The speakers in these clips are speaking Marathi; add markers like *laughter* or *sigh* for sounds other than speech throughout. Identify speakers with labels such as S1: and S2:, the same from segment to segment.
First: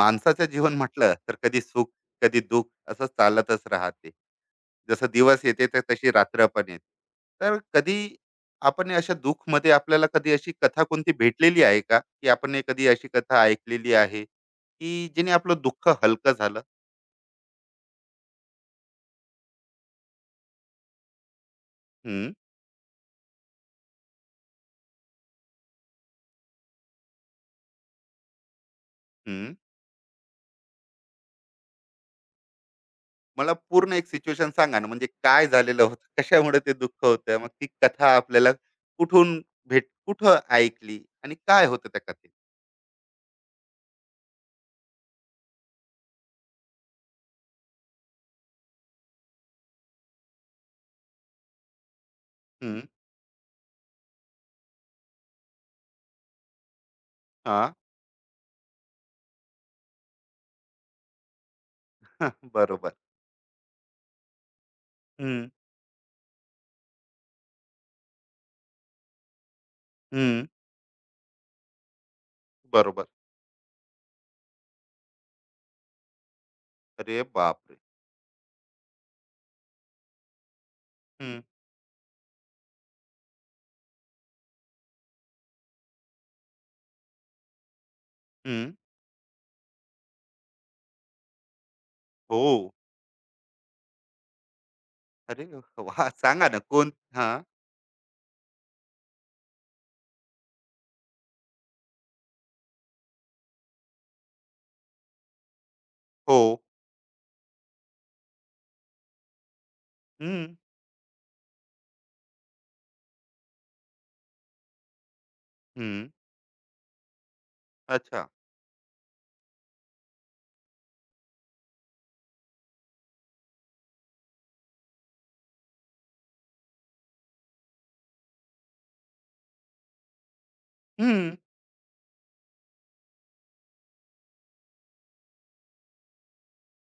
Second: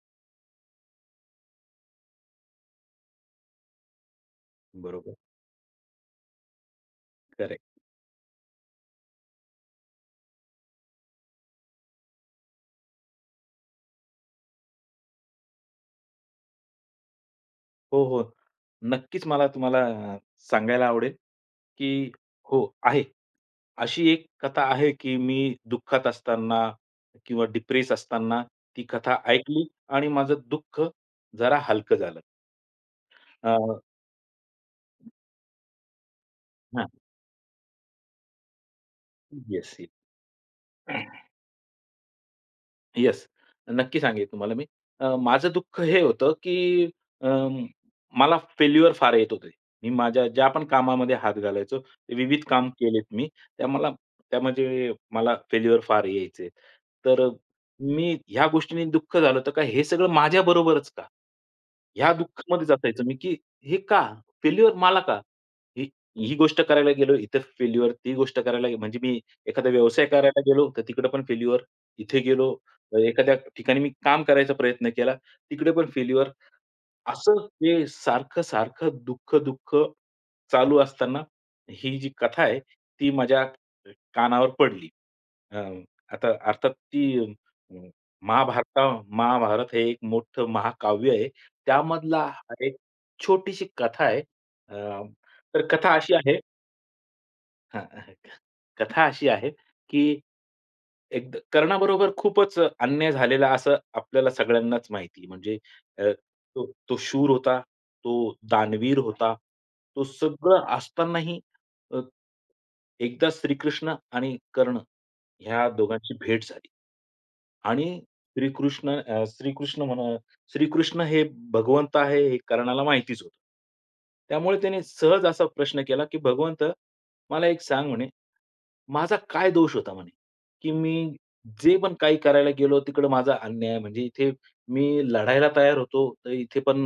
S1: माणसाचं जीवन म्हटलं तर कधी सुख कधी दुःख असं चालतच राहते. जसं
S2: बरोबर.
S1: दिवस येते तर तशी रात्र पण येते. तर
S2: करेक्ट.
S1: कधी आपण हे अशा दुःख मध्ये आपल्याला कधी अशी कथा कोणती भेटलेली आहे का, की आपण हे कधी अशी कथा ऐकलेली आहे की जिने आपलं दुःख हलकं झालं?
S2: हो, हो. नक्कीच मला तुम्हाला अ, सांगायला आवडेल, की
S1: हम्म.
S2: हो आहे. अशी एक कथा आहे, की मी दुःखात असताना किंवा डिप्रेस असताना ती कथा
S1: हम्म.
S2: ऐकली आणि माझं दुःख जरा हलकं झालं.
S1: मला
S2: अ,
S1: पूर्ण एक सिच्युएशन सांगा ना, म्हणजे काय झालेलं होतं *laughs* कशामुळे ते
S2: हां.
S1: दुःख होतं, मग ती कथा आपल्याला कुठून
S2: येस, येस.
S1: कुठं ऐकली आणि काय होतं त्या कथेत?
S2: येस. नक्की सांगेन तुम्हाला मी. माझं दुःख हे होतं, की अ, मला फेल्युअर फार येत होते. मी माझ्या ज्या पण कामामध्ये हात घालायचो, ते विविध काम
S1: हम्म.
S2: केलेत मी. त्या मला त्यामध्ये मला फेल्युअर फार यायचे. तर
S1: हा.
S2: मी ह्या गोष्टीने दुःख झालं होतं, का हे सगळं माझ्याबरोबरच का? ह्या
S1: *laughs*
S2: दुःखामध्येच
S1: बरोबर.
S2: असायचो मी, की हे का? फेल्युअर मला का?
S1: हम्म.
S2: ही ही गोष्ट करायला गेलो, इथे फेल्युअर. ती गोष्ट करायला गे- म्हणजे मी एखादा व्यवसाय करायला
S1: हम्म.
S2: गेलो, तर तिकडे पण फेल्युअर. इथे गेलो
S1: बरोबर.
S2: एखाद्या ठिकाणी मी काम करायचा प्रयत्न केला, तिकडे पण फेल्युअर.
S1: अरे
S2: असं ते
S1: बापरे!
S2: सारखं-सारखं दुःख-दुःख चालू असताना
S1: हं,
S2: ही जी कथा आहे, ती माझ्या कानावर पडली. अ, आता अर्थात ती अ,
S1: हं.
S2: महाभारता महाभारत हे एक मोठं महाकाव्य आहे. त्यामधला
S1: हो.
S2: हा एक छोटीशी कथा आहे. अ,
S1: अरे
S2: तर कथा
S1: वाह!
S2: अशी आहे
S1: सांगा ना, कोण? हां.
S2: हां, कथा अशी आहे, की एकदा कर्णाबरोबर खूपच अन्याय झालेला असं आपल्याला सगळ्यांनाच माहिती म्हणजे अ,
S1: हो.
S2: तो तो शूर होता, तो दानवीर होता. तो
S1: हं,
S2: सगळं असतानाही अ, एकदा श्रीकृष्ण आणि कर्ण ह्या
S1: हं.
S2: दोघांची भेट झाली आणि
S1: अच्छा.
S2: श्रीकृष्ण म्हणा श्रीकृष्ण हे भगवंत आहे हे कर्णाला माहितीच होतं. त्यामुळे त्याने सहज असा प्रश्न केला, की "भगवंत मला एक सांग" म्हणे माझा काय दोष होता म्हणे, की मी
S1: हं.
S2: जे पण काही करायला गेलो तिकडं माझा अन्याय म्हणजे इथे मी लढायला तयार होतो, तर इथे पण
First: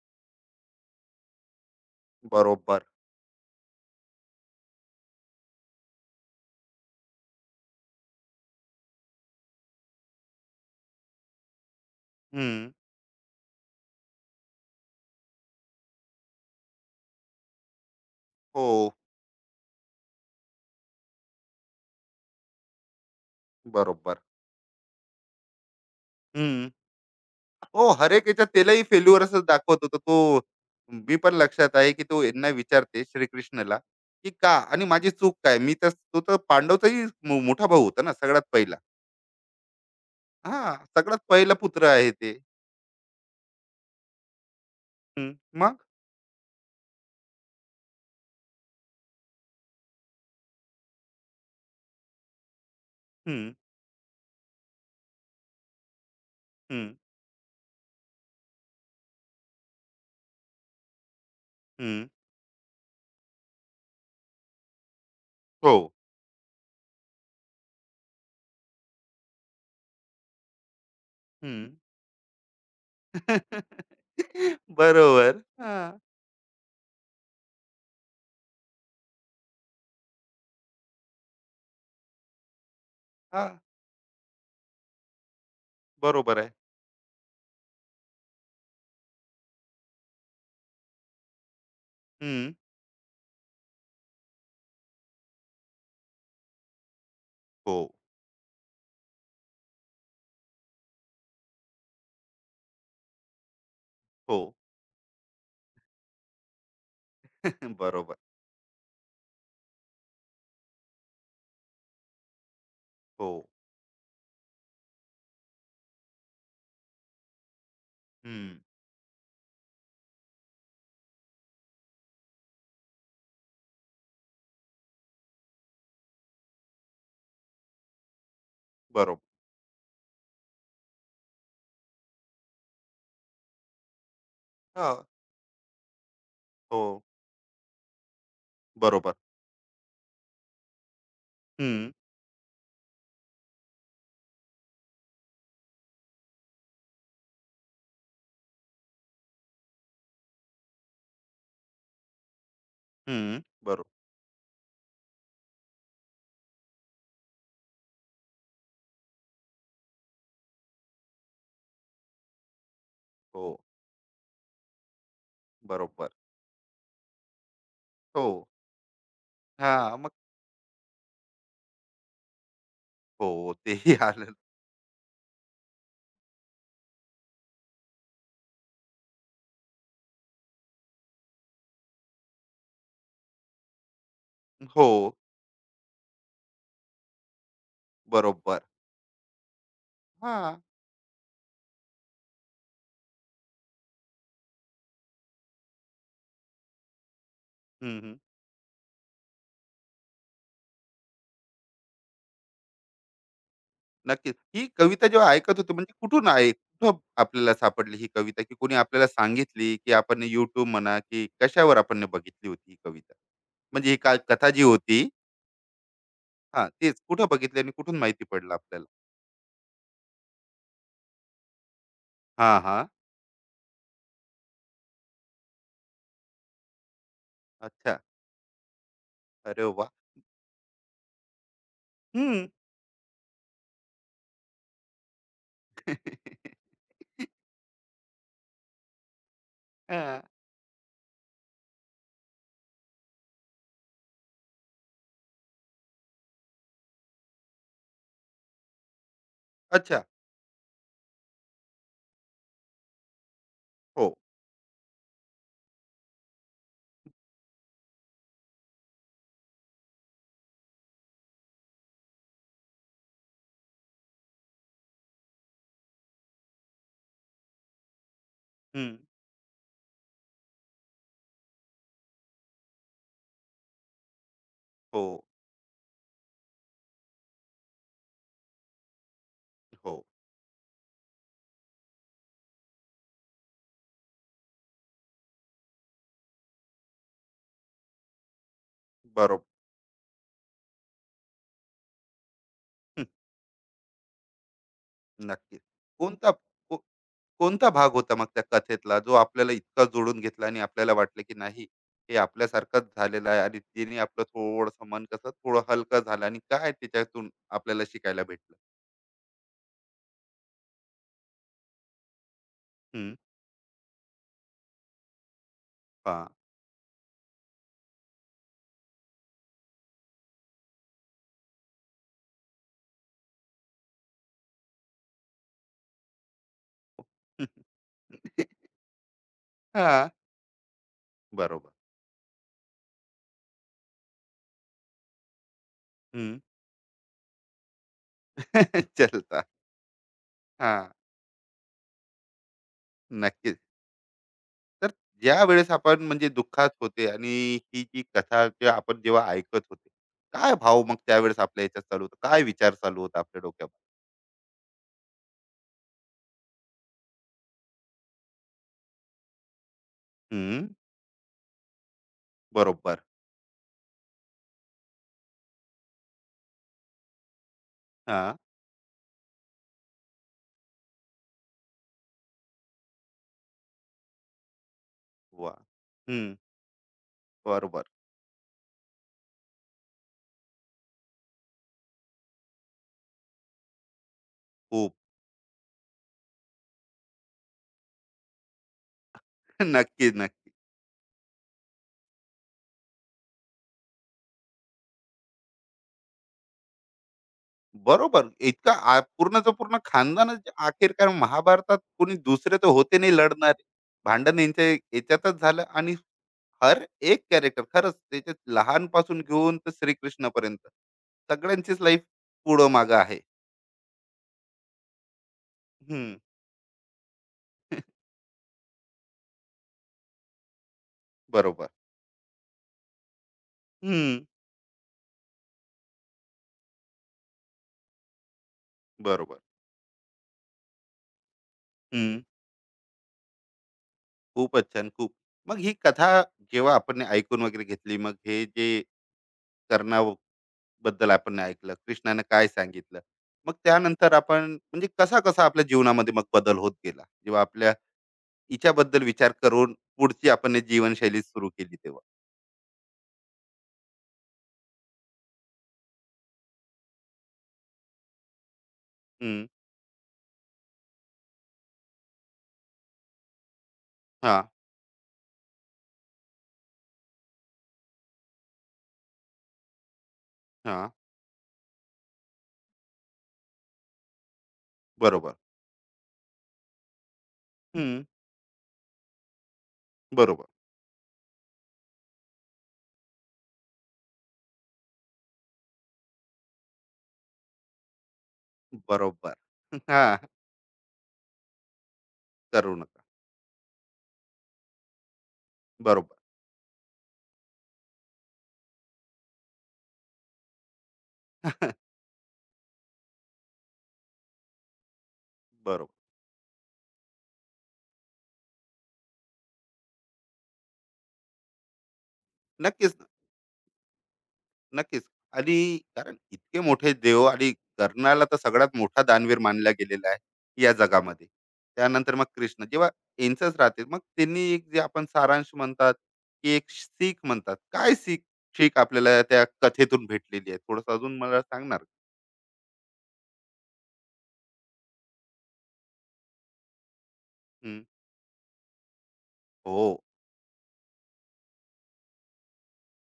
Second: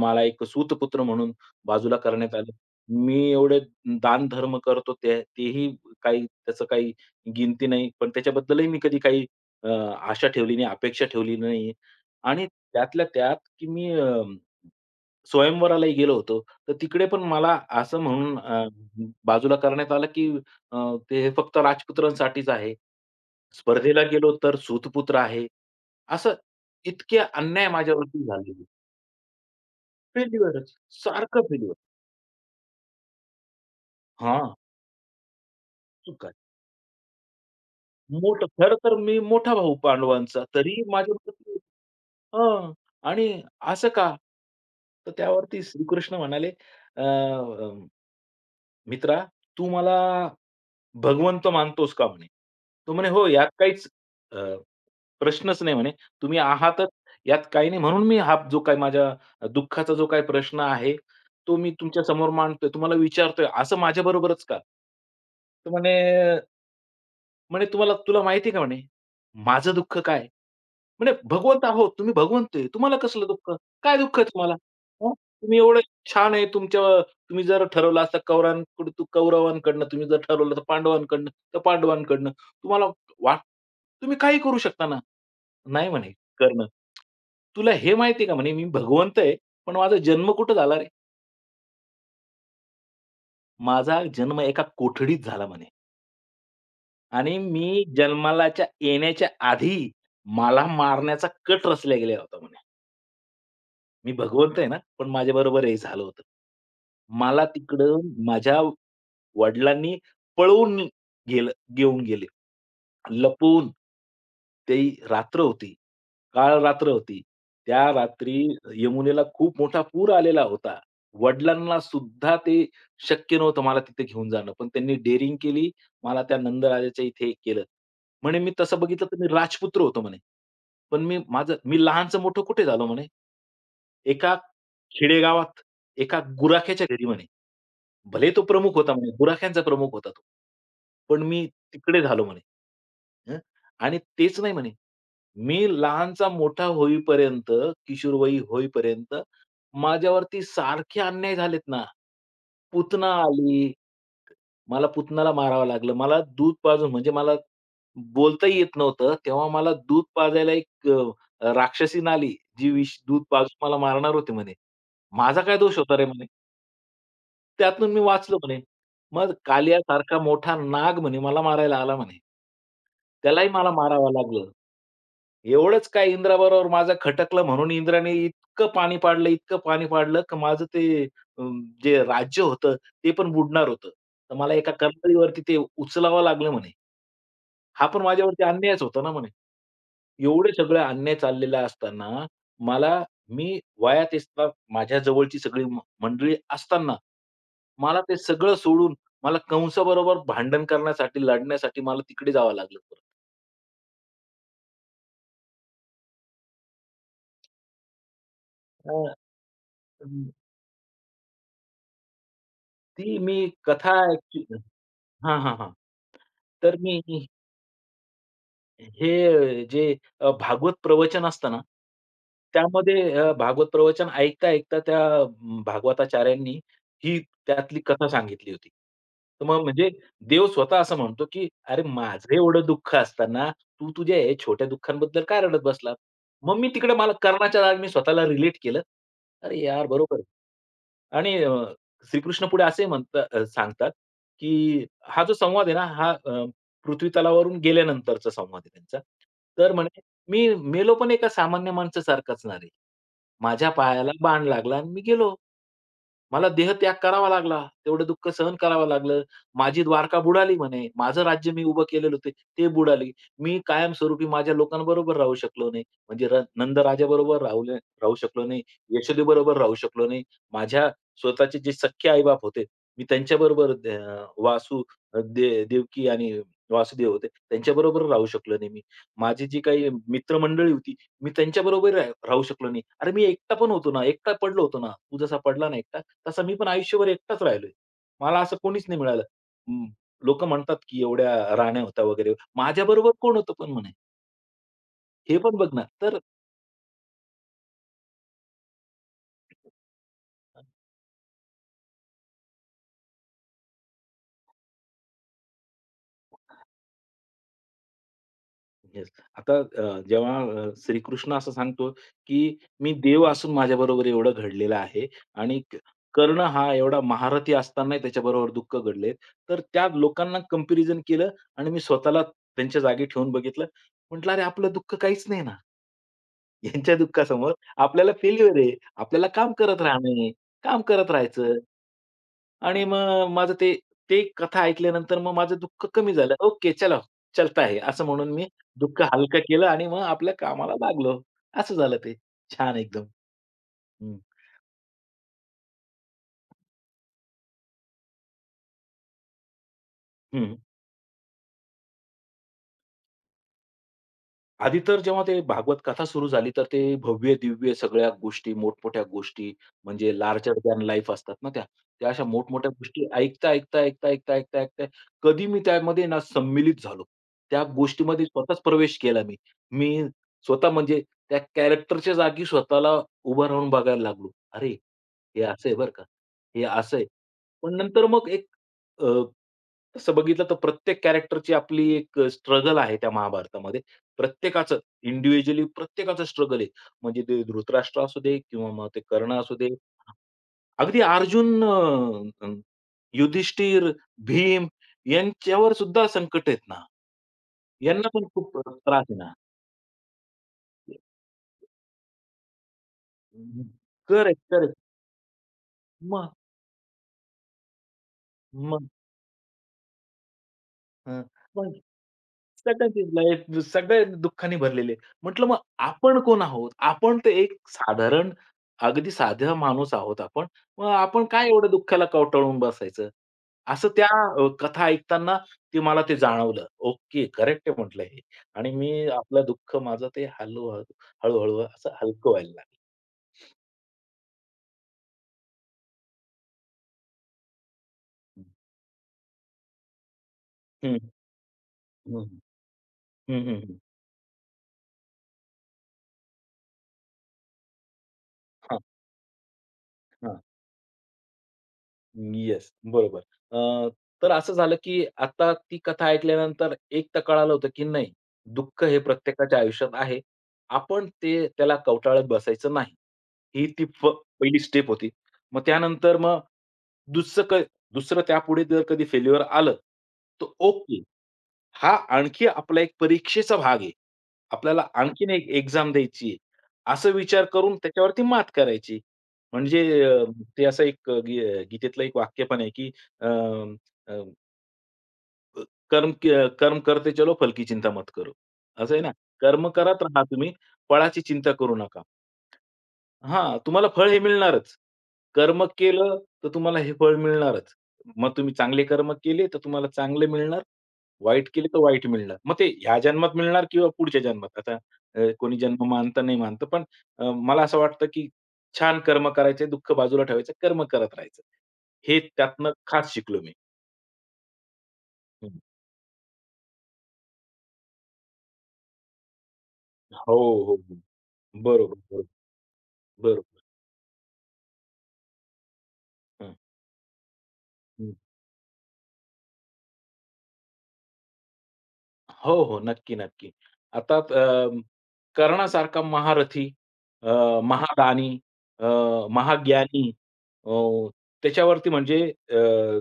S2: मला एक सूतपुत्र म्हणून बाजूला करण्यात आलं.
S1: बरोबर.
S2: मी एवढे दान धर्म करतो ते तेही काही त्याचं काही किमती नाही. पण त्याच्याबद्दलही मी कधी काही आशा ठेवली नाही, अपेक्षा ठेवली नाही आणि
S1: हं.
S2: त्यातल्या त्यात की मी अ स्वयंवरालाही गेलो होतो. तर तिकडे पण मला असं म्हणून
S1: हो,
S2: बाजूला करण्यात आलं, की ते हे फक्त राजपुत्रांसाठीच आहे. स्पर्धेला
S1: बरोबर.
S2: गेलो तर सूतपुत्र आहे. असं
S1: हं.
S2: इतके अन्याय
S1: हो, हर
S2: माझ्यावरती
S1: एक याच्यात
S2: झालेले.
S1: त्यालाही फेल्युअरच दाखवत होता तो.
S2: फेल्युअरच,
S1: मी पण
S2: सारखं फेल्युअर.
S1: लक्षात आहे, की तो यांना विचारते श्रीकृष्णाला, की "का?
S2: हां,
S1: आणि माझी चूक काय?" मी तर तो
S2: चूक आहे.
S1: तर पांडवचाही मोठा भाऊ होता ना, सगळ्यात
S2: मोठं खरं
S1: पहिला.
S2: तर मी मोठा भाऊ पांडवांचा,
S1: हां,
S2: तरीही
S1: सगळ्यात पहिला
S2: माझ्यावरती
S1: पुत्र आहे ते.
S2: हां. आणि असं का? तर
S1: हं.
S2: त्यावरती
S1: मग?
S2: श्रीकृष्ण म्हणाले, "अ, अ, मित्रा तू मला भगवंत मानतोस का म्हणे. तो म्हणे, "हो, यात
S1: हं,
S2: काहीच अ, प्रश्नच नाही" म्हणे. "तुम्ही
S1: हं,
S2: आहातच, यात काही नाही. म्हणून मी हा जो काही माझ्या दुःखाचा जो काही प्रश्न आहे, तो मी तुमच्या
S1: हं,
S2: समोर मांडतोय, तुम्हाला विचारतोय. असं माझ्याबरोबरच का?" तर
S1: हो.
S2: म्हणे, म्हणे, "तुम्हाला तुला माहिती आहे का म्हणे, माझं दुःख काय? म्हणजे भगवंत आहोत, तुम्ही भगवंत आहे. तुम्हाला कसलं दुःख? काय दुःख आहे तुम्हाला?
S1: *laughs*
S2: हं,
S1: बरोबर.
S2: तुम्ही एवढे
S1: हां,
S2: छान आहे तुमच्या तुम्ही जर ठरवलं असतं कौरांकडून तू कौरवांकडनं तुम्ही जर ठरवलं तर पांडवांकडनं, तर पांडवांकडनं. तुम्हाला वाट
S1: हां.
S2: तुम्ही काही करू शकता ना. नाही म्हणे
S1: बरोबर आहे.
S2: कर्ण. तुला हे माहिती का म्हणे मी भगवंत आहे, पण माझा जन्म कुठे झाला रे?
S1: हं.
S2: माझा जन्म एका कोठडीत झाला म्हणे आणि
S1: हो,
S2: मी जन्मालाच्या येण्याच्या आधी मला मारण्याचा कट रचल्या गेला होता म्हणे. मी
S1: हो.
S2: भगवंत आहे ना, पण माझ्याबरोबर हे झालं होतं. मला
S1: *laughs*
S2: तिकडं
S1: बरोबर.
S2: माझ्या वडिलांनी पळवून गेलं घेऊन गेले.
S1: हो.
S2: लपून ती रात्र होती. काळ रात्र होती. त्या रात्री
S1: हं.
S2: यमुनेला खूप मोठा पूर आलेला होता. वडिलांना सुद्धा ते शक्य नव्हतं मला तिथे घेऊन जाणं. पण त्यांनी डेअरिंग केली. मला त्या नंदराजाच्या इथे केलं. म्हणे मी तसं बघितलं तर
S1: बरोबर.
S2: मी राजपुत्र होतो म्हणे. पण मी लहानचं मोठं कुठे झालो म्हणे? एका
S1: हां.
S2: खेडेगावात, एका गुराख्याच्या
S1: हो.
S2: घरी म्हणे. भले तो प्रमुख होता म्हणे,
S1: बरोबर.
S2: बुराख्यांचा प्रमुख होता तो. पण मी
S1: हं,
S2: तिकडे झालो म्हणे. हं. आणि तेच नाही म्हणे, मी लहानचा मोठा होईपर्यंत, किशोरवयी होईपर्यंत माझ्यावरती सारखे अन्याय झालेत ना. पुतना
S1: हं.
S2: आली, मला पुतणाला मारावं लागलं. मला दूध पाजून म्हणजे मला बोलताही येत नव्हतं. तेव्हा मला दूध पाजायला एक राक्षसीन आली, जी विष दूध पाजून
S1: हो.
S2: मला मारणार होती म्हणे. माझा काय दोष होता रे
S1: बरोबर.
S2: त्यातून मी
S1: हो.
S2: वाचलो म्हणे. मग
S1: हां, मग
S2: कालियासारखा मोठा नाग म्हणे मला मारायला आला म्हणे. त्यालाही
S1: हो,
S2: मला
S1: तेही
S2: मारावं
S1: आलं.
S2: लागलं. एवढंच काय इंद्राबरोबर माझं खटकलं म्हणून इंद्राने इतकं पाणी पाडलं, इतकं पाणी पाडलं, की माझं ते अ, जे राज्य होतं ते पण बुडणार होतं. तर मला एका
S1: हो,
S2: कर्दळीवरती ते उचलावं लागलं म्हणे. हा पण माझ्यावरती
S1: बरोबर.
S2: अन्यायच होता ना म्हणे. एवढे
S1: हां.
S2: सगळे अन्याय चाललेला असताना मला मी वयात असता माझ्या जवळची सगळी मंडळी असताना,
S1: हं,
S2: मला ते
S1: हं.
S2: सगळं सोडून मला कंसाबरोबर भांडण करण्यासाठी, लढण्यासाठी मला तिकडे जावं लागलं परत.
S1: नक्कीच. ही कविता जेव्हा ऐकत होतो, म्हणजे कुठून कुठं आपल्याला सापडली ही कविता, की कोणी
S2: हो.
S1: आपल्याला सांगितली, की
S2: तर
S1: आपण YouTube म्हणा, की कशावर आपण ने बघितली होती ही
S2: ती
S1: कविता?
S2: मी
S1: म्हणजे
S2: कथा
S1: ही का कथा
S2: ॲक्चुअली
S1: जी होती?
S2: हां, हां, हां.
S1: हां,
S2: तर
S1: तेच.
S2: मी
S1: कुठं बघितली आणि कुठून माहिती पडलं आपल्याला?
S2: हे जे भागवत प्रवचन असतं ना,
S1: हां, हां.
S2: त्यामध्ये भागवत प्रवचन ऐकता-ऐकता त्या भागवताचार्यांनी ही त्यातली
S1: अच्छा.
S2: कथा सांगितली होती. तर मग
S1: अरे
S2: म्हणजे
S1: वाह!
S2: देव स्वतः असं म्हणतो, की "अरे माझं
S1: हं.
S2: एवढं दुःख असताना तू तुझ्या हे छोट्या दुःखांबद्दल काय रडत बसला?" मग मी तिकडे मला
S1: हां. *laughs*
S2: कर्णाच्या जागी मी स्वतःला रिलेट केलं. अरे यार बरोबर आहे. आणि श्रीकृष्ण पुढे असे म्हणतात सांगतात, की हा जो संवाद आहे ना, हा पृथ्वी तलावावरून गेल्यानंतरचा संवाद आहे त्यांचा. तर म्हणे,
S1: अच्छा.
S2: "मी मेलो पण एका सामान्य माणसासारखाच ना रे. माझ्या पायाला
S1: हो.
S2: बाण लागला आणि मी गेलो. मला देहत्याग करावा लागला. तेवढं दुःख सहन करावं लागलं. माझी द्वारका बुडाली म्हणे. माझं राज्य मी उभं केलेलं होतं ते बुडाली. मी कायमस्वरूपी माझ्या लोकांबरोबर राहू शकलो नाही. म्हणजे नंदराजाबरोबर राहू राहू शकलो नाही.
S1: हं.
S2: यशोदेबरोबर राहू शकलो नाही. माझ्या स्वतःचे जे सख्खे आई होते, मी त्यांच्याबरोबर
S1: हो,
S2: देवकी आणि वासुदेव होते. त्यांच्याबरोबर राहू शकलो नाही मी. माझी जी काही
S1: हो.
S2: मित्रमंडळी होती, मी त्यांच्याबरोबर राहू शकलो नाही. अरे, मी एकटा पण होतो ना, एकटा पडलो होतो ना. तू जसा पडला ना एकटा, तसा मी पण आयुष्यभर एकटाच राहिलोय. मला असं कोणीच नाही मिळालं.
S1: बरोबर.
S2: अं, लोकं म्हणतात, की एवढ्या राण्या होता वगैरे.
S1: हं,
S2: माझ्याबरोबर कोण होतं पण म्हणे? हे पण
S1: नक्कीच.
S2: बघ ना. तर
S1: कोणता को कोणता भाग होता मग त्या कथेतला, जो आपल्याला इतका जोडून घेतला आणि आपल्याला वाटलं, की नाही, हे आपल्यासारखंच झालेलं आहे, आणि तिने आपलं थोडंसं मन कसं थोडं हलकं झालं आणि काय त्याच्यातून आपल्याला शिकायला भेटलं?
S2: येस. आता जेव्हा श्रीकृष्ण असं सांगतो, की "मी
S1: हं.
S2: देव असून माझ्याबरोबर एवढं घडलेलं आहे" आणि
S1: हां.
S2: कर्ण हा एवढा महारथी असतानाही त्याच्याबरोबर दुःख घडले. तर त्या लोकांना कंपॅरिझन केलं आणि मी स्वतःला त्यांच्या जागी ठेवून बघितलं. म्हटलं, "अरे, आपलं दुःख काहीच नाही ना. *laughs* यांच्या दुःखासमोर आपल्याला फेल्युअर आहे. आपल्याला काम करत
S1: हां. *laughs*
S2: राहणं काम करत राहायचं."
S1: बरोबर.
S2: आणि मग माझं ते ते कथा ऐकल्यानंतर मग माझं दुःख कमी झालं.
S1: हं.
S2: ओके चलो, चलता है असं म्हणून मी
S1: *laughs*
S2: दुःख हलकं
S1: चलता.
S2: केलं आणि मग आपल्या कामाला
S1: हां.
S2: लागलो. असं झालं ते. छान एकदम.
S1: नक्कीच.
S2: हं,
S1: तर ज्यावेळेस आपण म्हणजे दुःखात होते आणि ही जी कथा जे आपण जेव्हा ऐकत होते,
S2: हं.
S1: काय भाव मग त्यावेळेस आपल्या ह्याच्यात चालू होता? काय विचार चालू होता आपल्या डोक्यात?
S2: आधी तर जेव्हा ते भागवत कथा सुरू झाली, तर ते भव्य-दिव्य सगळ्या गोष्टी, मोठमोठ्या गोष्टी म्हणजे लार्जर
S1: हं,
S2: दॅन लाईफ असतात ना त्या. त्या अशा मोठमोठ्या
S1: बरोबर.
S2: गोष्टी ऐकता कधी मी त्यामध्ये ना सम्मिलित झालो. त्या गोष्टीमध्ये
S1: हां,
S2: स्वतःच प्रवेश केला मी. मी स्वतः म्हणजे त्या कॅरेक्टरच्या जागी स्वतःला उभं राहून बघायला लागलो. अरे, हे
S1: वा.
S2: असं आहे बरं का,
S1: हं,
S2: हे असं आहे. पण
S1: बरोबर.
S2: नंतर मग एक तसं बघितलं तर प्रत्येक कॅरेक्टरची आपली एक स्ट्रगल आहे त्या महाभारतामध्ये. प्रत्येकाचं
S1: खूप.
S2: इंडिव्हिज्युअली प्रत्येकाचं स्ट्रगल आहे. म्हणजे ते धृतराष्ट्र असू दे किंवा मग ते कर्ण असू
S1: *laughs*
S2: दे.
S1: नक्की, नक्की.
S2: अगदी अर्जुन, अ, अ, युधिष्ठिर, भीम यांच्यावर सुद्धा संकट आहेत ना. यांना पण
S1: बरोबर.
S2: खूप
S1: इतका आ
S2: त्रास आहे ना.
S1: पूर्णचं पूर्ण खानदानच आखिरकार महाभारतात कोणी दुसरे तर होते नाही लढणारे. भांडण
S2: करेक्ट,
S1: यांच्या
S2: करेक्ट.
S1: याच्यातच झालं, आणि हर एक कॅरेक्टर खरंच त्याच्यात
S2: मग.
S1: लहानपासून घेऊन तर श्रीकृष्णापर्यंत
S2: हां. मग
S1: सगळ्यांचीच लाईफ पुढं मागं
S2: सगळ्यांचीच
S1: आहे.
S2: लाईफ सगळे दुःखाने भरलेली आहे. म्हटलं मग
S1: हं.
S2: आपण कोण आहोत? आपण तर एक
S1: *laughs*
S2: साधारण अगदी साधा माणूस आहोत आपण. मग आपण काय
S1: बरोबर.
S2: एवढं दुःखाला कवटाळून बसायचं? असं त्या
S1: हं.
S2: कथा ऐकताना ते मला ते जाणवलं. ओके, करेक्ट आहे म्हटलं हे. आणि मी
S1: बरोबर.
S2: आपलं दुःख माझं ते हळू-हळू, हळू असं
S1: हं.
S2: हलकं व्हायला लागलं.
S1: खूपच छान, खूप. मग ही कथा जेव्हा आपण ऐकून वगैरे घेतली, मग हे जे कर्णाबद्दल
S2: हं,
S1: आपण ऐकलं,
S2: हं,
S1: कृष्णानं काय सांगितलं, मग
S2: हं.
S1: त्यानंतर आपण म्हणजे कसा-कसा आपल्या जीवनामध्ये मग बदल होत गेला? जेव्हा आपल्या
S2: हां,
S1: हिच्याबद्दल विचार करून पुढची
S2: हां.
S1: आपण हे जीवनशैली सुरू केली तेव्हा?
S2: येस, बरोबर. अ, तर असं झालं, की आता ती कथा ऐकल्यानंतर एक तर कळालं होतं, की नाही, दुःख हे
S1: हं.
S2: प्रत्येकाच्या आयुष्यात आहे. आपण ते त्याला कवटाळत बसायचं नाही. ही ती फ
S1: हां,
S2: पहिली स्टेप होती. मग त्यानंतर मग दुसरं क दुसरं त्यापुढे जर कधी फेल्युअर आलं, तर
S1: हां.
S2: ओके. हा आणखी आपला एक परीक्षेचा भाग आहे. आपल्याला आणखीन
S1: बरोबर.
S2: एक एक्झाम द्यायची आहे. असा विचार करून
S1: हं,
S2: त्याच्यावरती मात करायची. म्हणजे
S1: बरोबर,
S2: ते असं एक अ, गी गीतेतलं एक वाक्य पण आहे, की कर्म करते चलो, फल की चिंता मत करो. असं आहे ना.
S1: बरोबर.
S2: कर्म
S1: *laughs*
S2: करत
S1: हां,
S2: राहा तुम्ही, फळाची चिंता करू नका.
S1: करू नका.
S2: हां, तुम्हाला फळ हे मिळणारच. कर्म केलं
S1: बरोबर.
S2: तर तुम्हाला हे फळ मिळणारच. मग तुम्ही चांगले कर्म केले तर तुम्हाला चांगले मिळणार, वाईट केले तर
S1: *laughs*
S2: वाईट मिळणार. मग ते ह्या जन्मात मिळणार किंवा पुढच्या जन्मात. आता कोणी जन्म
S1: बरोबर.
S2: मानतं, नाही मानतं. पण मला असं वाटतं, की छान कर्म करायचे, दुःख बाजूला ठेवायचं, कर्म करत राहायचं. हे त्यातनं
S1: नक्कीच, ना,
S2: खास शिकलो मी.
S1: नक्कीच.
S2: हं.
S1: आणि कारण इतके मोठे देव आणि कर्णाला तर सगळ्यात मोठा दानवीर मानला गेलेला
S2: हो,
S1: आहे या
S2: हो.
S1: जगामध्ये.
S2: बरोबर,
S1: त्यानंतर मग कृष्ण जेव्हा यांचंच
S2: बरोबर.
S1: राहते, मग त्यांनी एक जे आपण सारांश म्हणतात, की एक सीख म्हणतात. काय
S2: हं.
S1: सीख शीख आपल्याला त्या कथेतून भेटलेली आहे? थोडंसं अजून मला सांगणार?
S2: हो, हो. नक्की, नक्की. आता कर्णासारखा महारथी, अ,
S1: हं,
S2: महादानी, अ,
S1: हो.
S2: महाज्ञानी अ, त्याच्यावरती म्हणजे अ,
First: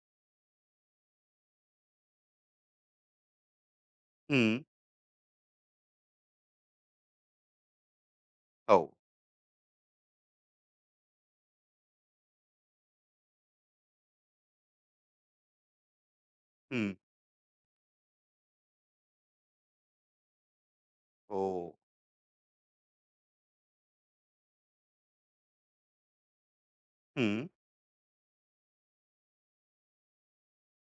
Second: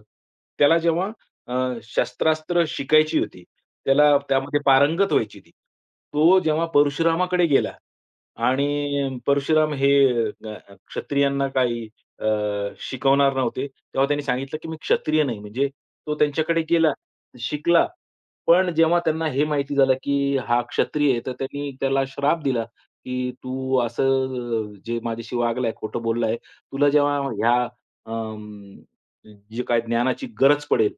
S2: त्याला जेव्हा अ, शस्त्रास्त्र शिकायची होती, त्याला त्यामध्ये
S1: हं,
S2: पारंगत व्हायची ती. तो जेव्हा परशुरामाकडे गेला
S1: हो.
S2: आणि परशुराम हे अ, क्षत्रियांना काही अ, शिकवणार नव्हते. तेव्हा त्यांनी सांगितलं, की "मी क्षत्रिय नाही." म्हणजे तो त्यांच्याकडे गेला,
S1: हं,
S2: शिकला पण जेव्हा त्यांना हे माहिती झालं, की हा क्षत्रिय आहे, तर
S1: हो.
S2: त्यांनी त्याला श्राप दिला, की "तू असं जे माझ्याशी वागलाय, खोटं बोललाय, तुला जेव्हा
S1: हं,
S2: ह्या अं, जे काय ज्ञानाची गरज पडेल,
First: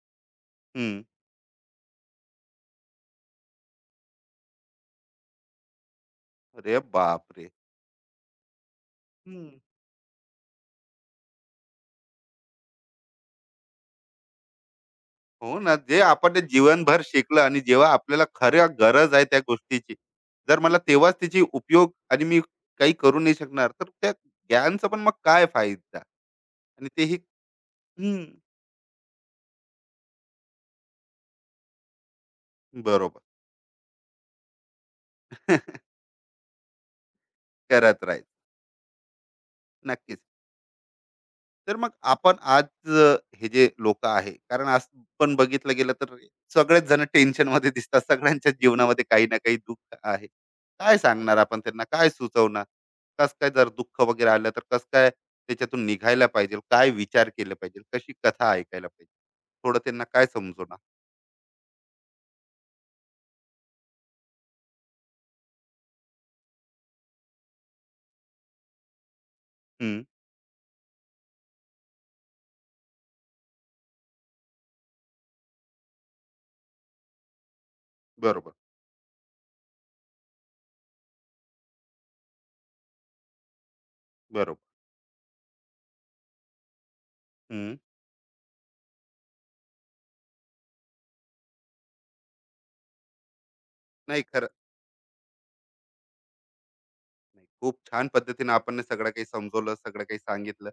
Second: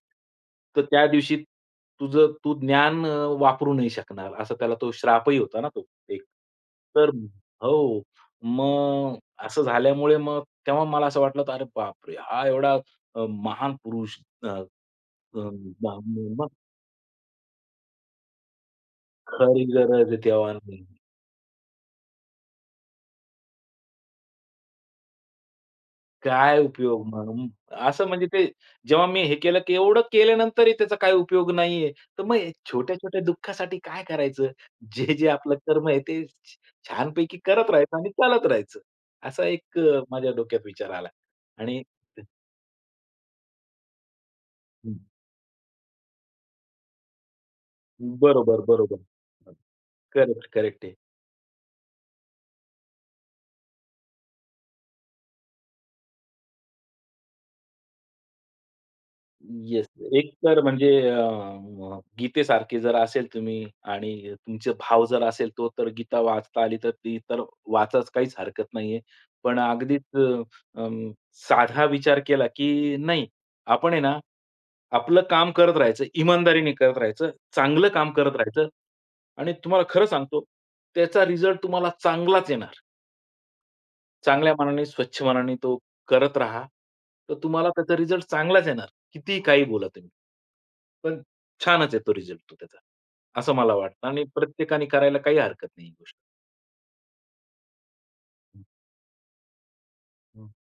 S2: तर
S1: हं.
S2: त्या दिवशी तुझं तू ज्ञान वापरू नाही शकणार." असा त्याला तो श्रापही होता ना तो एक.
S1: अरे
S2: तर
S1: बापरे!
S2: हो. मग असं झाल्यामुळे मग तेव्हा मला असं वाटलं, होतं, "अरे बापरे! हा एवढा महान पुरुष अ, अ,
S1: हो ना, जे आपण ते जीवनभर शिकलं आणि जेव्हा आपल्याला खऱ्या गरज आहे त्या
S2: खरी
S1: गोष्टीची,
S2: गरज आहे तेव्हा
S1: जर मला
S2: नाही.
S1: तेव्हाच त्याची उपयोग आणि मी काही करू नाही शकणार, तर त्या ज्ञानचा पण मग काय फायदा?
S2: काय
S1: आणि
S2: उपयोग
S1: तेही
S2: मग? असं
S1: हं,
S2: म्हणजे ते जेव्हा मी हे केलं, की एवढं केल्यानंतरही त्याचा काही उपयोग नाहीये. तर मग छोट्या-छोट्या
S1: बरोबर.
S2: दुःखासाठी काय करायचं? जे, जे आपलं कर्म
S1: *laughs*
S2: आहे ते छ छानपैकी करत राहायचं
S1: करत
S2: आणि
S1: राहील.
S2: चालत राहायचं. असा एक
S1: नक्कीच.
S2: माझ्या डोक्यात विचार आला
S1: तर
S2: आणि
S1: मग आपण आज हे जे लोक आहे, कारण आज
S2: हं,
S1: पण बघितलं गेलं तर सगळेच जण टेन्शन मध्ये दिसतात, सगळ्यांच्या
S2: बरोबर,
S1: जीवनामध्ये काही ना काही दुःख आहे.
S2: करेक्ट, करेक्ट
S1: काय सांगणार आपण त्यांना, काय सुचवणार, कस काय जर दुःख वगैरे आलं तर कस काय त्याच्यातून निघायला पाहिजे, काय विचार केला पाहिजे, कशी कथा ऐकायला पाहिजे, थोडं
S2: येस.
S1: त्यांना काय
S2: एक तर
S1: समजवणार?
S2: म्हणजे अ, अ, गीतेसारखे जर असेल तुम्ही आणि तुमचे भाव जर असेल तो तर गीता वाचता आली तर ती तर वाचाच काहीच हरकत नाहीये. पण अगदीच
S1: हम्म.
S2: अं, साधा विचार केला की नाही आपण आहे ना आपलं काम करत राहायचं, इमानदारीने करत राहायचं, चांगलं काम करत
S1: बरोबर.
S2: राहायचं आणि तुम्हाला खरं सांगतो त्याचा रिझल्ट तुम्हाला चांगलाच येणार. चांगल्या
S1: बरोबर.
S2: मनाने, स्वच्छ मनाने तो करत राहा. तर तुम्हाला
S1: हम्म.
S2: त्याचा रिझल्ट चांगलाच येणार. कितीही काही बोला तुम्ही. पण छानच येतो रिझल्ट तो त्याचा. असं मला वाटतं आणि
S1: नाही,
S2: प्रत्येकाने करायला काही हरकत नाही ही गोष्ट.
S1: नाही, खूप छान पद्धतीने आपण हे सगळं काही समजवलं, सगळं काही
S2: हं, हं.
S1: सांगितलं,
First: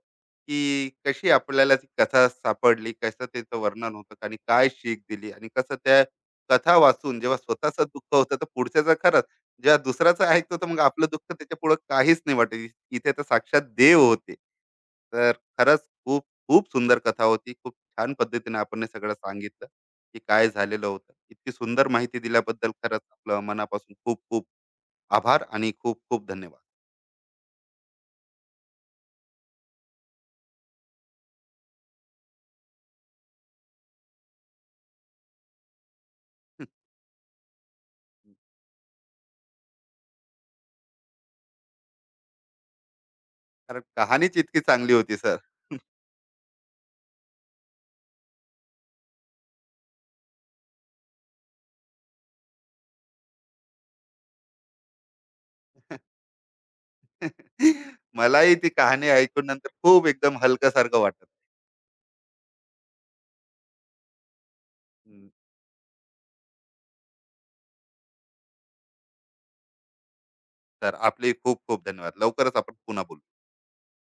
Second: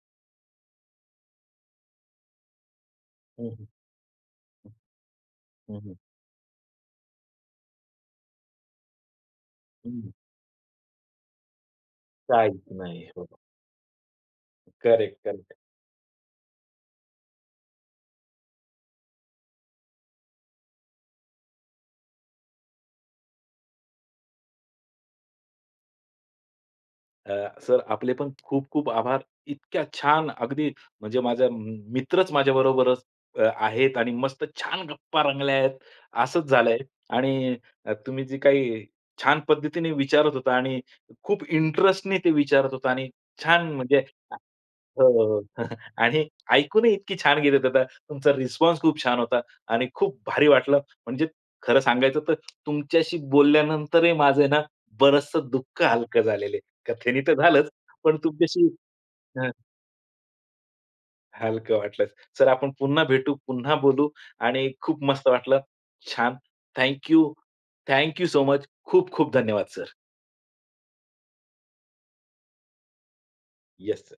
S1: की कशी आपल्याला ती कथा सापडली, कसं
S2: हं,
S1: त्याचं
S2: हं.
S1: वर्णन होतं आणि काय शीख दिली, आणि कसं
S2: हं,
S1: त्या कथा वाचून जेव्हा स्वतःच दुःख होतं तर पुढच्याचं खरंच जेव्हा दुसऱ्याचं ऐकतो तर मग आपलं दुःख त्याच्या पुढे काहीच नाही वाटत.
S2: काहीच नाही.
S1: इथे तर
S2: हो.
S1: साक्षात देव होते,
S2: करेक्ट,
S1: तर
S2: करेक्ट.
S1: खरंच खूप खूप सुंदर कथा होती. खूप छान पद्धतीने आपण हे सगळं सांगितलं, की काय झालेलं होतं, इतकी सुंदर माहिती दिल्याबद्दल खरंच आपलं मनापासून खूप खूप आभार, आणि खूप खूप धन्यवाद,
S2: अ, सर आपले पण खूप-खूप आभार. इतक्या छान अगदी म्हणजे माझा मित्रच माझ्याबरोबरच आहेत आणि मस्त छान गप्पा रंगल्या आहेत. असंच झालंय आणि तुम्ही जे काही छान पद्धतीने विचारत होता आणि खूप इंटरेस्टने ते विचारत होता आणि छान
S1: कारण
S2: म्हणजे
S1: कहाणीच इतकी चांगली
S2: हो,
S1: होती सर.
S2: हो. *laughs* आणि ऐकूनही इतकी छान घेत होता. आता तुमचा रिस्पॉन्स खूप छान होता आणि खूप भारी वाटलं. म्हणजे खरं सांगायचं तर तुमच्याशी बोलल्यानंतरही माझं ना बरचसं दुःख हलकं झालेलं आहे. कथेने तर झालंच,
S1: *laughs*
S2: पण
S1: मलाही
S2: तुमच्याशी
S1: ती कहाणी ऐकून
S2: हं,
S1: नंतर खूप एकदम हलकं सारखं वाटलं.
S2: हलकं वाटलं. सर आपण पुन्हा भेटू, पुन्हा बोलू आणि खूप मस्त वाटलं. छान. Thank you. Thank you so much. खूप खूप धन्यवाद सर.
S1: तर आपले खूप खूप धन्यवाद. लवकरच आपण पुन्हा बोलू.
S2: Yes sir.